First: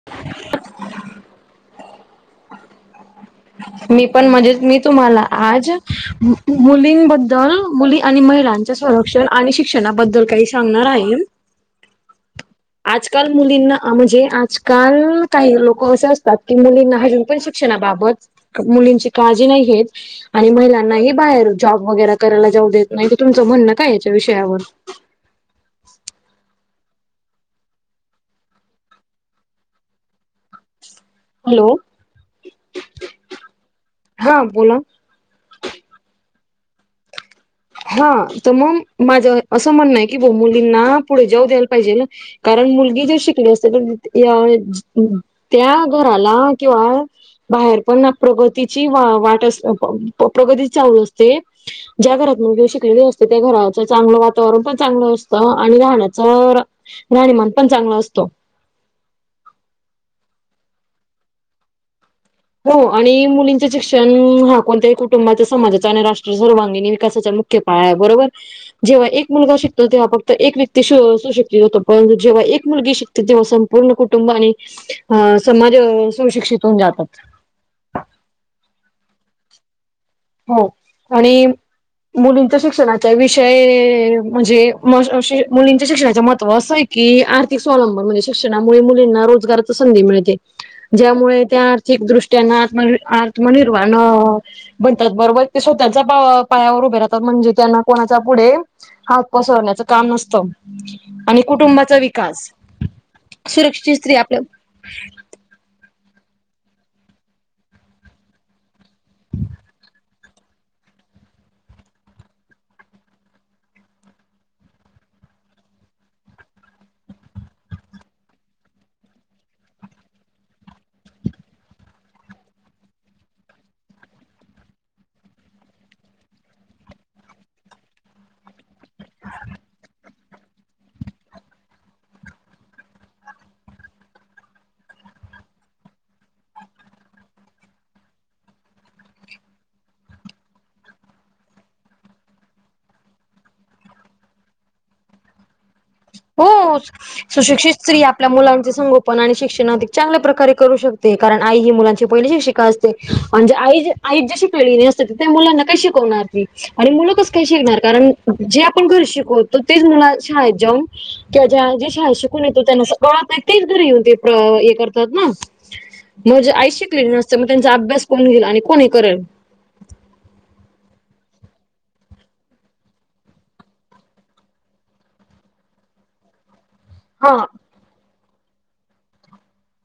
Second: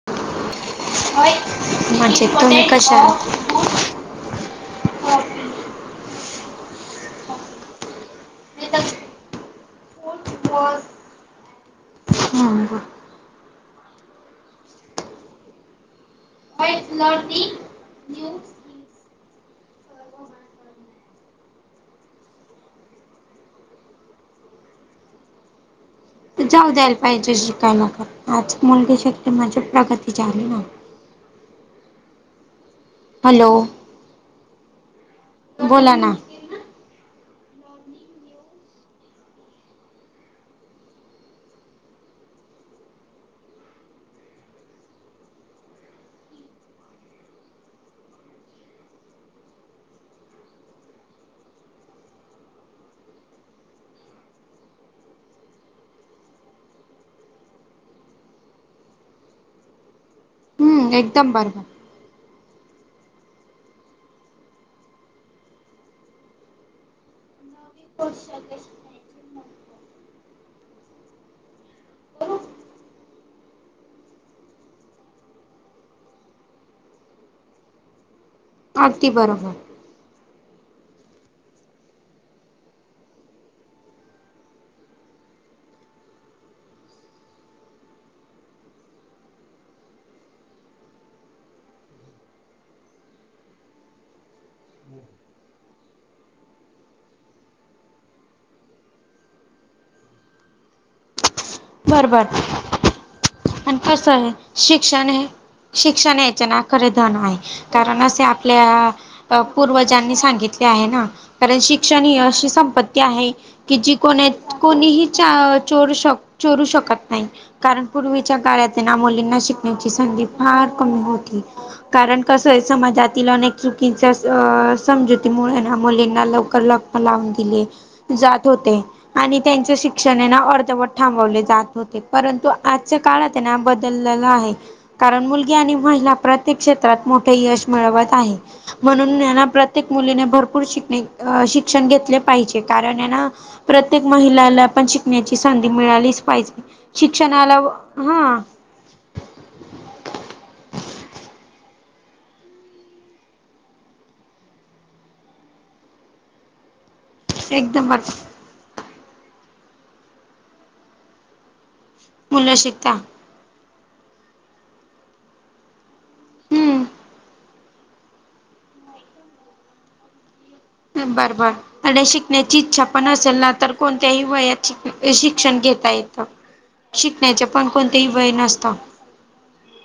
[inaudible] [unintelligible] मी पण म्हणजे मी तुम्हाला आज मुलींनबद्दल मुली आणि महिला. संरक्षण आणि शिक्षणाबद्दल काही सांगणार आहे. हं, बरं. आजकाल मुलींना म्हणजे, आजकाल काही लोक असे अस की मुलींना अजून पण शिक्षणाबाबत मुलींची काळजी नाही घेत. आणि महिलांनाही बाहेर जॉब वगैरे करायला जाऊ देत नाही, तर तुमच म्हणण काय याच्या विषयावर. जाऊ द्यायला पाहिजे शिकायला पण आज मुलगी शकली म्हणजे प्रगती झाली ना. हॅलो. हॅलो. हां बोला. बोला ना. हा तर मग माझ अस म्हणण आहे की, मुलींना पुढे जाऊ द्यायला पाहिजे. कारण मुलगी जर शिकली असती तर या त्या घराला किंवा बाहेर पण प्रगतीची वा वाट अस प्रगती चालू असते. ज्या घरात. मुलगी शिकलेली असते, त्या घराच चांगल वातावरण पण चांगल असत आणि राहण्याच राहणीमान पण चांगला असतो. हम् एकदम बरोबर. हो आणि मुलींच शिक्षण हा कोणत्याही कुटुंबाचा समाजाचा आणि राष्ट्र सर्वांगीण विकासाचा. की पाया बरोबर. जेव्हा एक मुलगा शिकतो, तेव्हा फक्त एक व्यक्ती सुशिक्षित होतो, पण जेव्हा एक मुलगी शि ते तेव्हा संपूर्ण कुटुंब आणि समाज सुशिक्षित होऊन जातात. [inaudible] अगदी बरोबर. हो आणि. मुलींच्या शिक्षणाचा विषय म्हणजे मुलींच्या शिक्षणाच महत्त्व असय की आर्थिक स्वावलंबन म्हणजे शिक्षणामुळे मुलींना रोजगाराची संधी मिळते. ज्यामुळे त्या आर्थिकदृष्ट्यान आत्म आत्मनिर्वाण बनतात, बरोबर ते स्वतःच्या पाय पायावर उभे राहतात, म्हणजे त्यांना कोणाच्या पुढे हात पसरण्याच काम नसत, आणि कुटुंबाचा विकास. आणि सुरक्षित स्त्री असाय आपल्या शिक्षण हे शिक्षणयाच्या ना खरे धन हाय, कारण असे आपल्या अ, पूर्वजांनी सांगितले आहे ना, कारण शिक्षण ही अशी संपत्ती आहे. कि, जी कोण हाईत, कोणीही चोरू शक चोरू शकत नाही, कारण पूर्वीच्या काळात हे ना मुलींना शिकण्याची संधी फार कमी होती. कारण कसं हाय, समाजातील अनेक चुकीच्या समजुती मुळे मुलींना लवकर लग्न लावून दिले. जात होते, आणि त्यांच शिक्षण हे ना अर्धवट थांबवले जात होते परंतु. आजचा काळ आता ना, बदललेला आहे. कारण मुलगी आणि महिला प्रत्येक क्षेत्रात मोठे यश मिळवत आहे. म्हणून याना प्रत्येक मुलीने भरपूर शिकणे, शिक्षण घेतले पाहिजे कारण याना प्रत्येक महिलाला पण शिकण्याची संधी मिळालीच पाहिजे. हो शिक्षणाला सुशिक्षित स्त्री आपल्या हा मुलांन संगोपन आणि शिक्षण अधिक चांगल्या प्रकारे करू शकते, कारण आई ही मुलांची पहिली शिक्षिका असते. म्हणजे आई जर आईच जशी शिकलेली नाही असते, त्या मुलांना काही शिकवणार ती, आणि मुलं कस काय शिकणार,, एकदम बर कारण जे आपण घरी शिकवतो तेच मुलं शाळेत जाऊन त्येजा विषया शिकून मुलं येतो, त्यांना शिकता सगळ तेच घरी येऊन हे करतात ना. म्हजे, आई हम्म. शिकलेली नसते. मग त्यांचा अभ्यास कोण घेल आणि कोण हे करेल? बर, बर. आणि शिकण्याची इच्छा पण असेल ना, तर कोणत्याही वयात शिक्षण घेता येतं. [unintelligible] शिकण्याचे पण कोणतेही वय नसत.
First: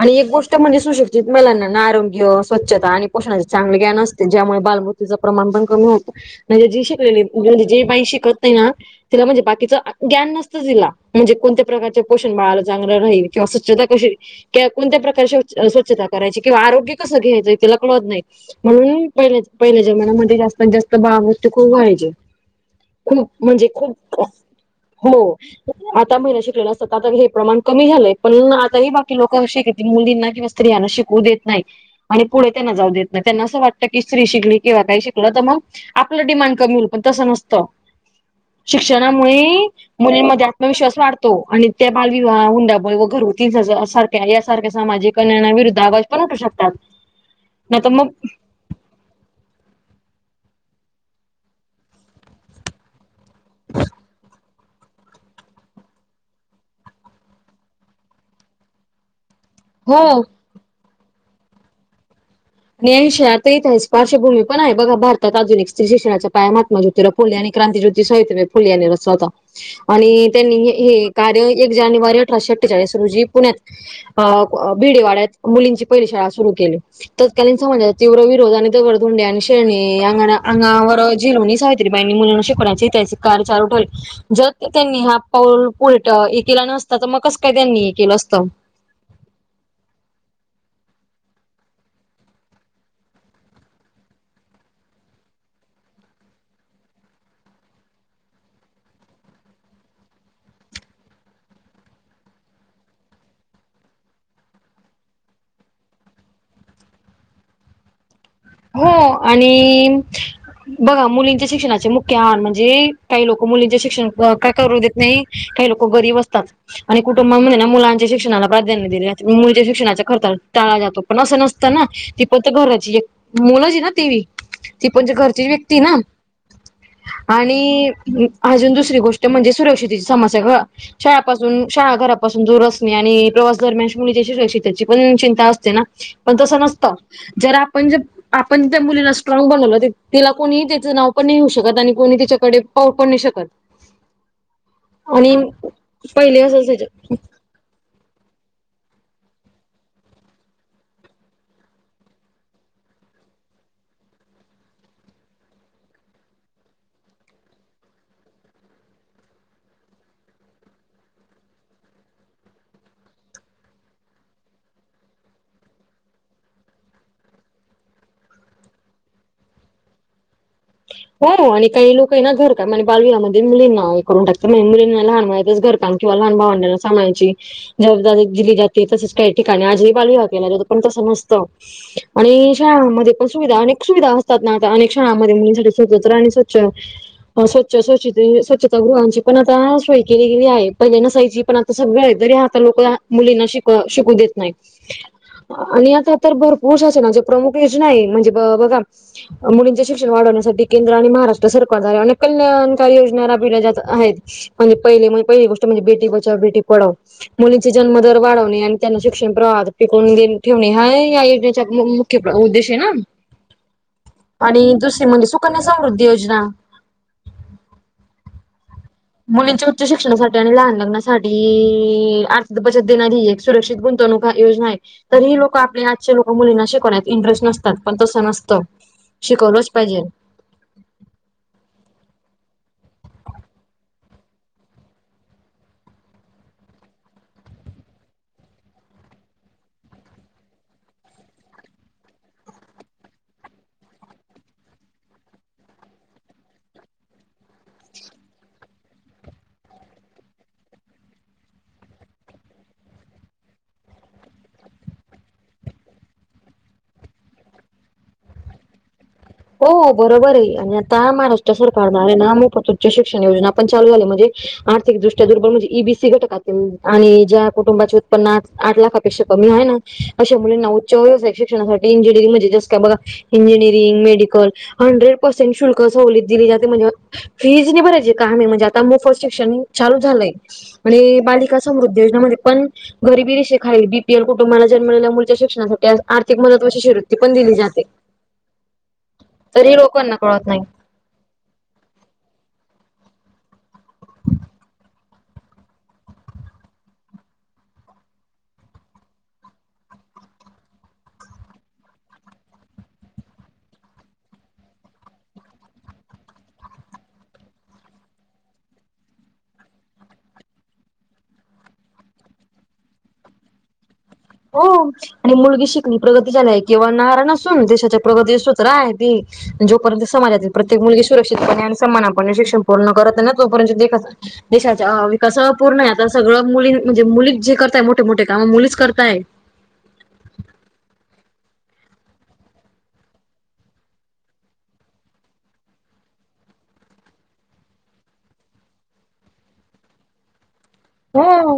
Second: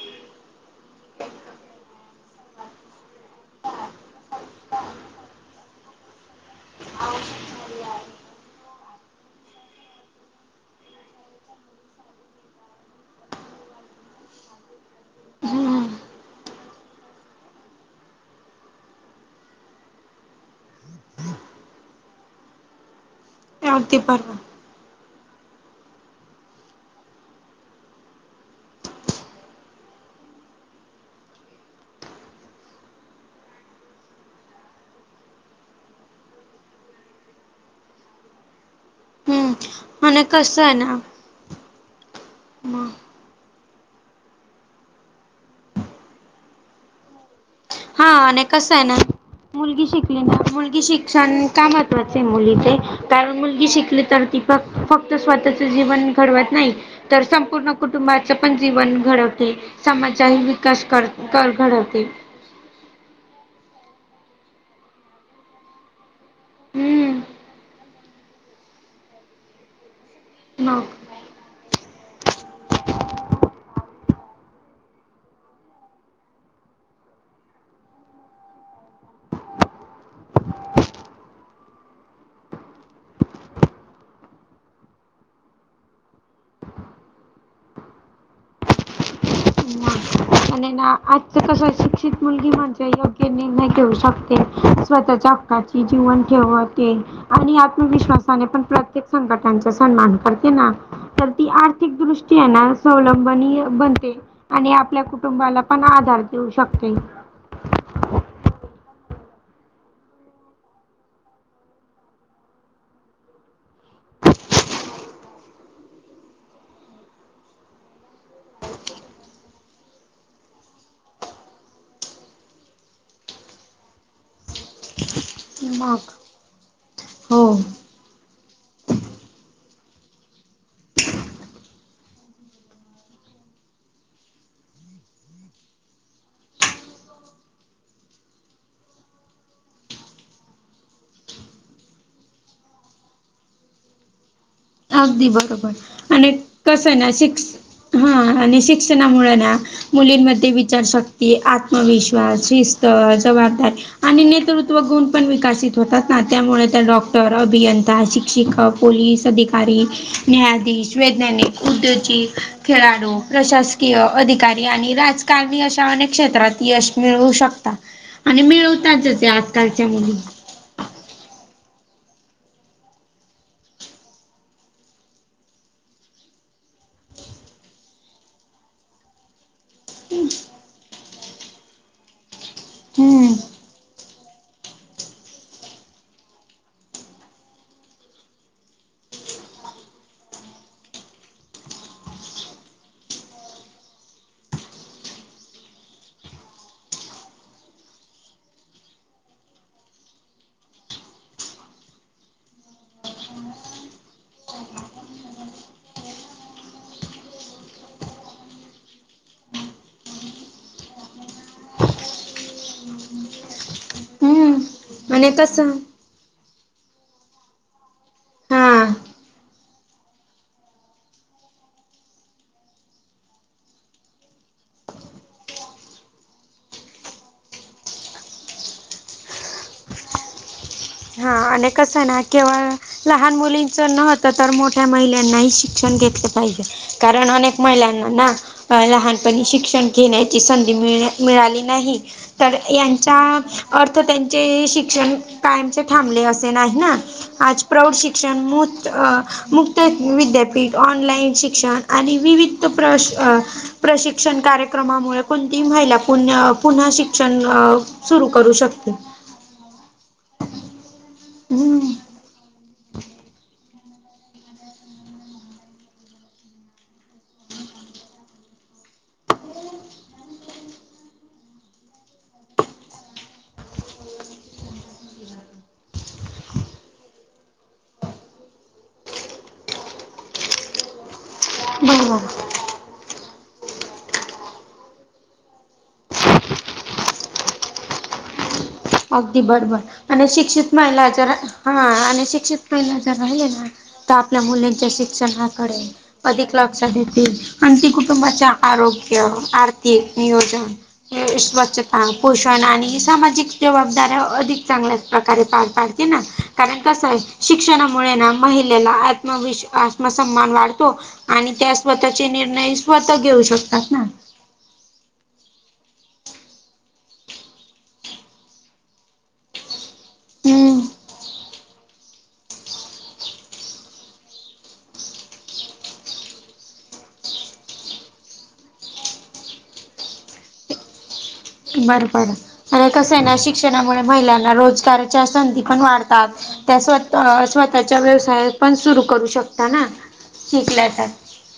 आणि एक गोष्ट म्हणजे सुशिक्षित महिलांना आरोग्य स्वच्छता आणि पोषणाचे चांगले ज्ञान असते, ज्यामुळे बालमृत तिचं प्रमाण पण कमी होत, म्हजे जे शिकलेले म्हजे जे बाई शिकत नाही ना. तिला म्हणजे बाकीचं ज्ञान नसतं तिला, म्हणजे कोणत्या प्रकारचे पोषण बाळाला चांगलं राहील. किंवा स्वच्छता कशी त्या कोणत्या प्रकारे स् हम्म स्वच्छता करायची किंवा आरोग्य कसं घ्यायचं तिला कळत नाही. म्हणून पहिल्या, पहिल्या जमान्यामध्ये जास्तात -जास्त बाळ मुर्त्यू खूप व्हायचे. [unintelligible] अगदी बरोबर हो, आता मुल शिकलेल असत्यात का तर हे प्रमाण कमी झालंय, पण आता ही बघ की लोक शि,, मुलींना किंवा स्त्रियाना शिकू देत नाहीत. आणि पुढे त्यांना जाऊ देत नाही, त्यांना असं वाटतं की स्त्री शिकली किंवा काही शिकलं तर मग. आपलं डिमांड कमी होईल, पण तसं नसतं. शिक्षणामुळे हम्म आणि मुलींमध्ये कसं आहे ना आत्मविश्वास वाढतो, आणि त्या बालविवाह हुंडाबळी व घरगुती जाच. या सारख्या सामाजिक निर्णय विरुद्ध आवाज पण उठू शकतात. नाही तर मग कस आहे ना. मुलगी शिकली ना, मुलगी शिक्षण का महत्त्वाच आहे मुलीचे, कारण मुलगी शिकली तर ती फक्त स्वतःच जीवन घडवत नाही. तर संपूर्ण कुटुंबाच पण जीवन घडवते. हो समाजचाही विकास कर, कर घडवते. न्याय विषय आजही पार्शवभूमी पण आहे, बघा भारतात आधुिक स्त्री शिक्षणाच्या महात्मा ज्योतिराव हम्म फुले आणि क्रांती ज्योती सावित्रीबाई फुले यांनी रचला होता. आणि त्यांनी मग हे कार्य एक जानेवारी अठराशे- अठ्ठेचाळीस रोजी पुण्यात अ, बिडेवाड्यात मुलींची पहिली शाळा सुरु केली. तत्कालीन समाजात तीव्र विरोध आणि त्या दगड -धोंडे आणि शेरणींग अंगावर जिलवर्णीतं साहित्य तीबाणी म्हणून शिकवण्याचे त्याचे कार्य चालू ठेवले. जर त्यांनी हा पाऊल पुलट हे केला नसता, तर मग कसं काय त्यांनी हे केलं असतं. मग आणि ना आजचं कसं शिक्षित मुलगी म्हणजे योग्य निर्णय घेऊ शकते स्वतःच्या काची जीवन ठेवावती. आणि आत्मविश्वासाने पण प्रत्येक संकटाचा सामना करते ना. तर ती आर्थिक दृष्टीया ना स्वालंबनी बनते आणि आपल्या कु टुंबाला पण आधार देऊ शकते. हो आणि बघा मुलींच्या शिक्षणाचे मुख्य आान म्हणजे काही लोक मुलींचे शिक्षण काय करू देत नाही. काही लोक गरीब असतात. आणि कुटुंबामध्ये ना मुलांच्या शिक्षणाला प्राधान्य दिले मुलींच्या शीक्षणाचा खर्च टाळला जातो पण असं नसतं ना. ती पण त्या घराची एक मुलच हीना तीवी. ती पण घर ती व्यक्ती ना, मग हो आणि अजून दुसरी गोष्ट म्हणजे सुरक्षितेची समस्या गं. शाळापासून शाळा घरापासून दूर असणे आणि प्रवास दरम्यान मुलीच्या शरक्षितची पण चिंता असते ना. पण तसं नसत जर आपण ज आपण त्या मुलीला स्ट्राग बनवलं तिला कोणी त्याचं नाव पण नाही घेऊ शकत आणि कोणी तिच्याकडे पाहू पण नाही शकत. [inaudible] अगदी आणि बरोबर आणि पहिले असंच कसं हायना शिक् हा आणि शिक्षणामुळे ना मुलींमध्ये विचारशक्ती, आत्मविश्वास, शिस्त, जबाबदाऱ्या आणि नेतृत्वगुण पण विकासित होतात ना, त्यामुळे त्या डॉक्टर, अभियंता, शिक्षिक पोलीस अधिकारी, न्यायाधीश, वैज्ञानिक, उद्योजिक, खेळाडू, प्रशासकीय अधिकारी आणि राज काल मी अशा अनेक क्षेत्रात यश मिळवू शकता. आणि मिळवताच आजकालच्या मुली. हो, आणि काही लोक आहे ना घरकाम, बालविवाह मध्ये मुलींना हे करून टाकते. मुलींना लहान वयातच घर [unintelligible] किंवा लहान भावडांना सांभाळायची. जबाबदारी दिली जाते. तसेच काही ठिकाणी आजही बालविवाह केला जातो, पण तसं नसतं. आणि शाळांमध्ये पण हम्म सुविधा अनेक सुविधा असतात ना, आता अनेक शाळाांमध्ये मुलींसाठी [unintelligible] आणि स्वच्छ स्वच्छ स्वच्छ स्वच्छता गृहाची पण आता सोय केली गेली आहे. पहिले नसायची पण आ सगळं हाय तरी आता लोक मुलींना शिक शिकू देत नाहीत. आणि आता तर भरपूर शासनाचे प्रमुख योजना आहे म्हणजे बघा मुलींचे शिक्षण वाढवण्यासाठी केंद्र आणि महाराष्ट्र सरकार द्वारा अनेक कल्याणकारी योजना राबविल्या जात आहेत. म्हणजे पहिले पहिली गोष्ट म्हणजे बेटी बचाव बेटी पढाव. मुलींचे जन्मदर वाढवणे आणि त्यांना शिक्षण प्रवाह टिकून ठेवणे हा या योजनेच्या उद्देश हाय ना? आणि दुसरी हम्म म्हणजे आणि सुकन्या कसं समृद्धी योजना. हा मुलींच्या उच्च शिक्षणासाठी आणि लहान लग्नासाठी अर्थ बचत देणारी एक सुरक्षित गुंतवणूक हा योजना आहे. तरीही लोक आपले आजची लोक मुलींना शिकवण्यात इंटरेस्ट नसतात पण तसं नसतं. शिकवलच पाहिजे. हा आणि कसं आहे ना केवळ लहान मुलींच नव्हतं तर मोठ्या महिलांनाही शिक्षण घेतले पाहिजे. कारण अनेक महिलांना ना अ लहानपणी शिक्षण घेण्याची संधी मिळ मिळाली नाही. तर यांचा अर्थ त्यांचे, शिक्षण कायम थांबले असे नाही ना, आज प्रौढ शिक्षण मुत आ मुक्त विद्यापीठ, ऑनलाइन शिक्षण, आणि विविध प्रश प्रशिक्षण कार्यक्रमामुळे कोणतीही महिला पु पुन्हा शिक्षण अ. सुरू करू शकतोय. हो बरोबर आहे, आणि आता महाराष्ट्र सरकार हम्म द्वारे ना, मोफत शिक्षण योजना पण चालू झालं मध्ये. आर्थिकदृष्ट्या दुर्बल म्हणजे, ई. बी. सी घटकातील आणि ज्या कुटुंबाचे उत्पन्ना आठ लाखापेक्षा कमी आहे ना. अश मुलींना उच्च व्यवसायिक शिक्ष, इंजिनिअरिंग, म्हणजे जस काय बघा इंजिनिरिंग मेडि कल हंड्रेड पसेंट शुल्क सवलत दिली जाते, म्हणजे फी हीजी नाही भरायची, का हामी म्हणजे आता मोफ़त शिक्षण चालू झालंय. पण हे बालिका समृद्धी बरोबर योजनामध्ये पण गरिबी रिशखाईल बी. पी. एल. कुटुंबाला जन्मलेल्या मुलीच्या शिक्षणासाठी आज आर्थिक मदत व शिश्यवृत्ती पण दिली जाते. अगदी तरी बरबर, लोकांना आणि कळत नाही शिक्षित महिलाच्या ना, हां आणि शिक्षित महिलाच्या राहिल्या ना का आपल्या मूल्यांच्या शिक्षणाकडे. अधिक लक्ष देतील, आणि ती कुटुंबाच्या आरोग्य आर्थिक नियोजन स्वच्छता, पोषण, आणि सामाजिक. जबाबदाऱ्या अधिक चांगल्याच प्रकारे पार पाडते ना, कारण कसं आहे शिक्षणामुळे ना. महिलेला आत्मविश्वास, आत्मसम्मान वाढतो. आणि त्या स्वतःचे निर्णय स्वतः घेऊ शकतात ना. हो. आणि मुलगी शिकली प्रगती झाली. आहे किंवा नाऱ्या असून देशाच्या प्रगती सूत्र आहे ती. जोपर्यंत समाजातील हम्म प्रत्येक मुलगी सुरक्षितपणे आणि सम्मानापणे शिक्षण पूर्ण करते ना तोपर्यंत देख देशाच्या विकास पूर्ण आहे आता, सगळं मुली म्हणजे मुली जे करताय मोठे-मोठे काम मुलीच करत तायत. बरबर, आणि कसंय ना शिक्षणामुळे महिलांना रोजगाराच्या संधी पण वाढतात. त्या स्वतः-स्वतःच्या व्यवसायात पण सुरू करू शकता ना शिकल्यात हो,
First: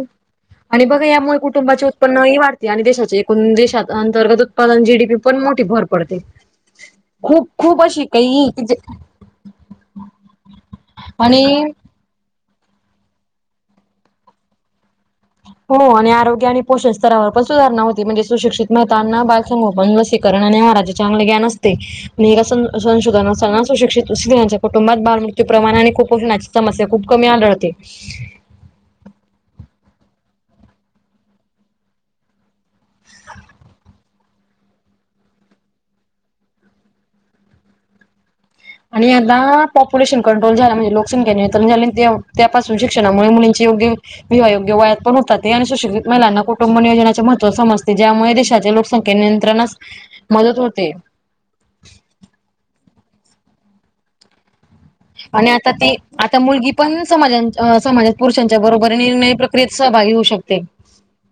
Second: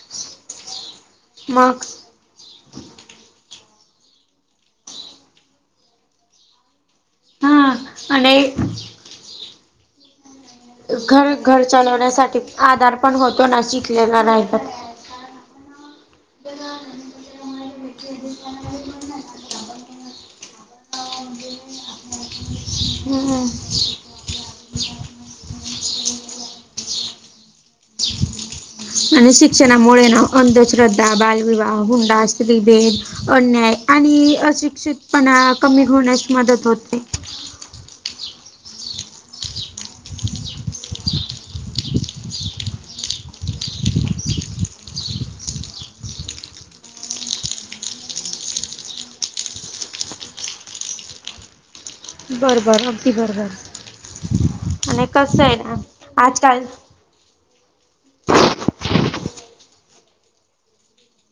आणि बघा यामुळे मग कुटुंबाचे उत पण ई वाढते, आणि देशाचे एकूण देशात, अंतर्गत उत्पादन जी. डी. पी. पण मोठी भर पडते. हा खूप-खूप अशी आणि काहीही की जे घर-घर आणि चालवण्यासाठी आधार पण होतो ना, शिकलेला राहिल तर. हो आणि आरोग्य आणि पोषण स्तरावर पण सुधारणा होती. म्हणजे सुशिक्षित महितांना बाय संगोपन लसीकरण, आणि माराचे चांगले ग्यान असते, मी एक असण संशोधना हम्म. अस्ताना सुशिक्षित स्त्रियांच्या कुटुंबात बालमृत्यू प्रमाण आणि, कुपोषणाची समस्या खूप कमी आढळते. आणि शिक्षणामुळे ना अंधश्रद्धा, बालविवाह, हुंडा, स्त्रीभेद अन्याय, आणि अशिक्षितपणा कमी होण्यास मदत होते. आणि आता पॉप्युलेशन कंट्रोल झाला, म्हणजे लोकसंख्याे निंत्रण झालं आणि त्या त्यापासून शिक्षणामुळे मुलींचे योग्य विवाह योग्य वयात पण होतात, ते आणि सुशिक्षित महिलांना कुटुंब नियोजनाचे महत्व समजते. ज्यामुळे देशाचे लोकसं- संख्या नियंत्रणास मदत होते. बरबर अगदी बरबर. आणि आता ती, आता मुलगी पण समाज्यांच्य हां समाजात पुरुषांच्या बरोबर निर्णय प्रक्रियेत सहभागी होऊ शकते.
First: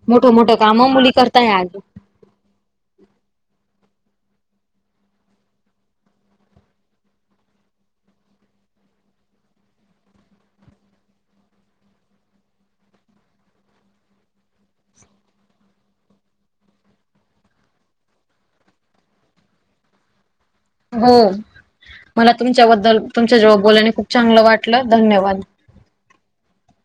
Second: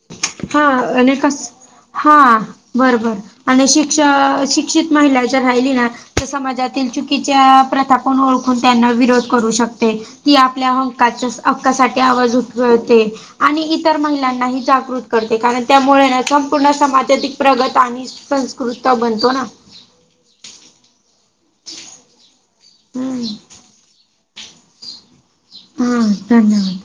मोठ-मोठ हा काम मुली आणि करताय कस आज. हा, बरबर आणि शिक्षण, शिक्षित महिलाच्या राहिली ना त समाजातील चुकीच्या प्रथा पण ओळखून त्यांना विरोध करू शकते. ती आपल्या हक्काच्या, हक्कासाठी आवाज उठवते. आणि इतर महिलांनाही जागृत करते. कारण त्यामुळे ना संपूर्ण समाज अधिक प्रगत आणि संस्कृत बनतो ना. हो, मला तुमच्याबद्दल हम्म तुमच्या जवळ बोल्याने खूप चांगलं वाटलं धन्यवाद. हां, धन्यवाद.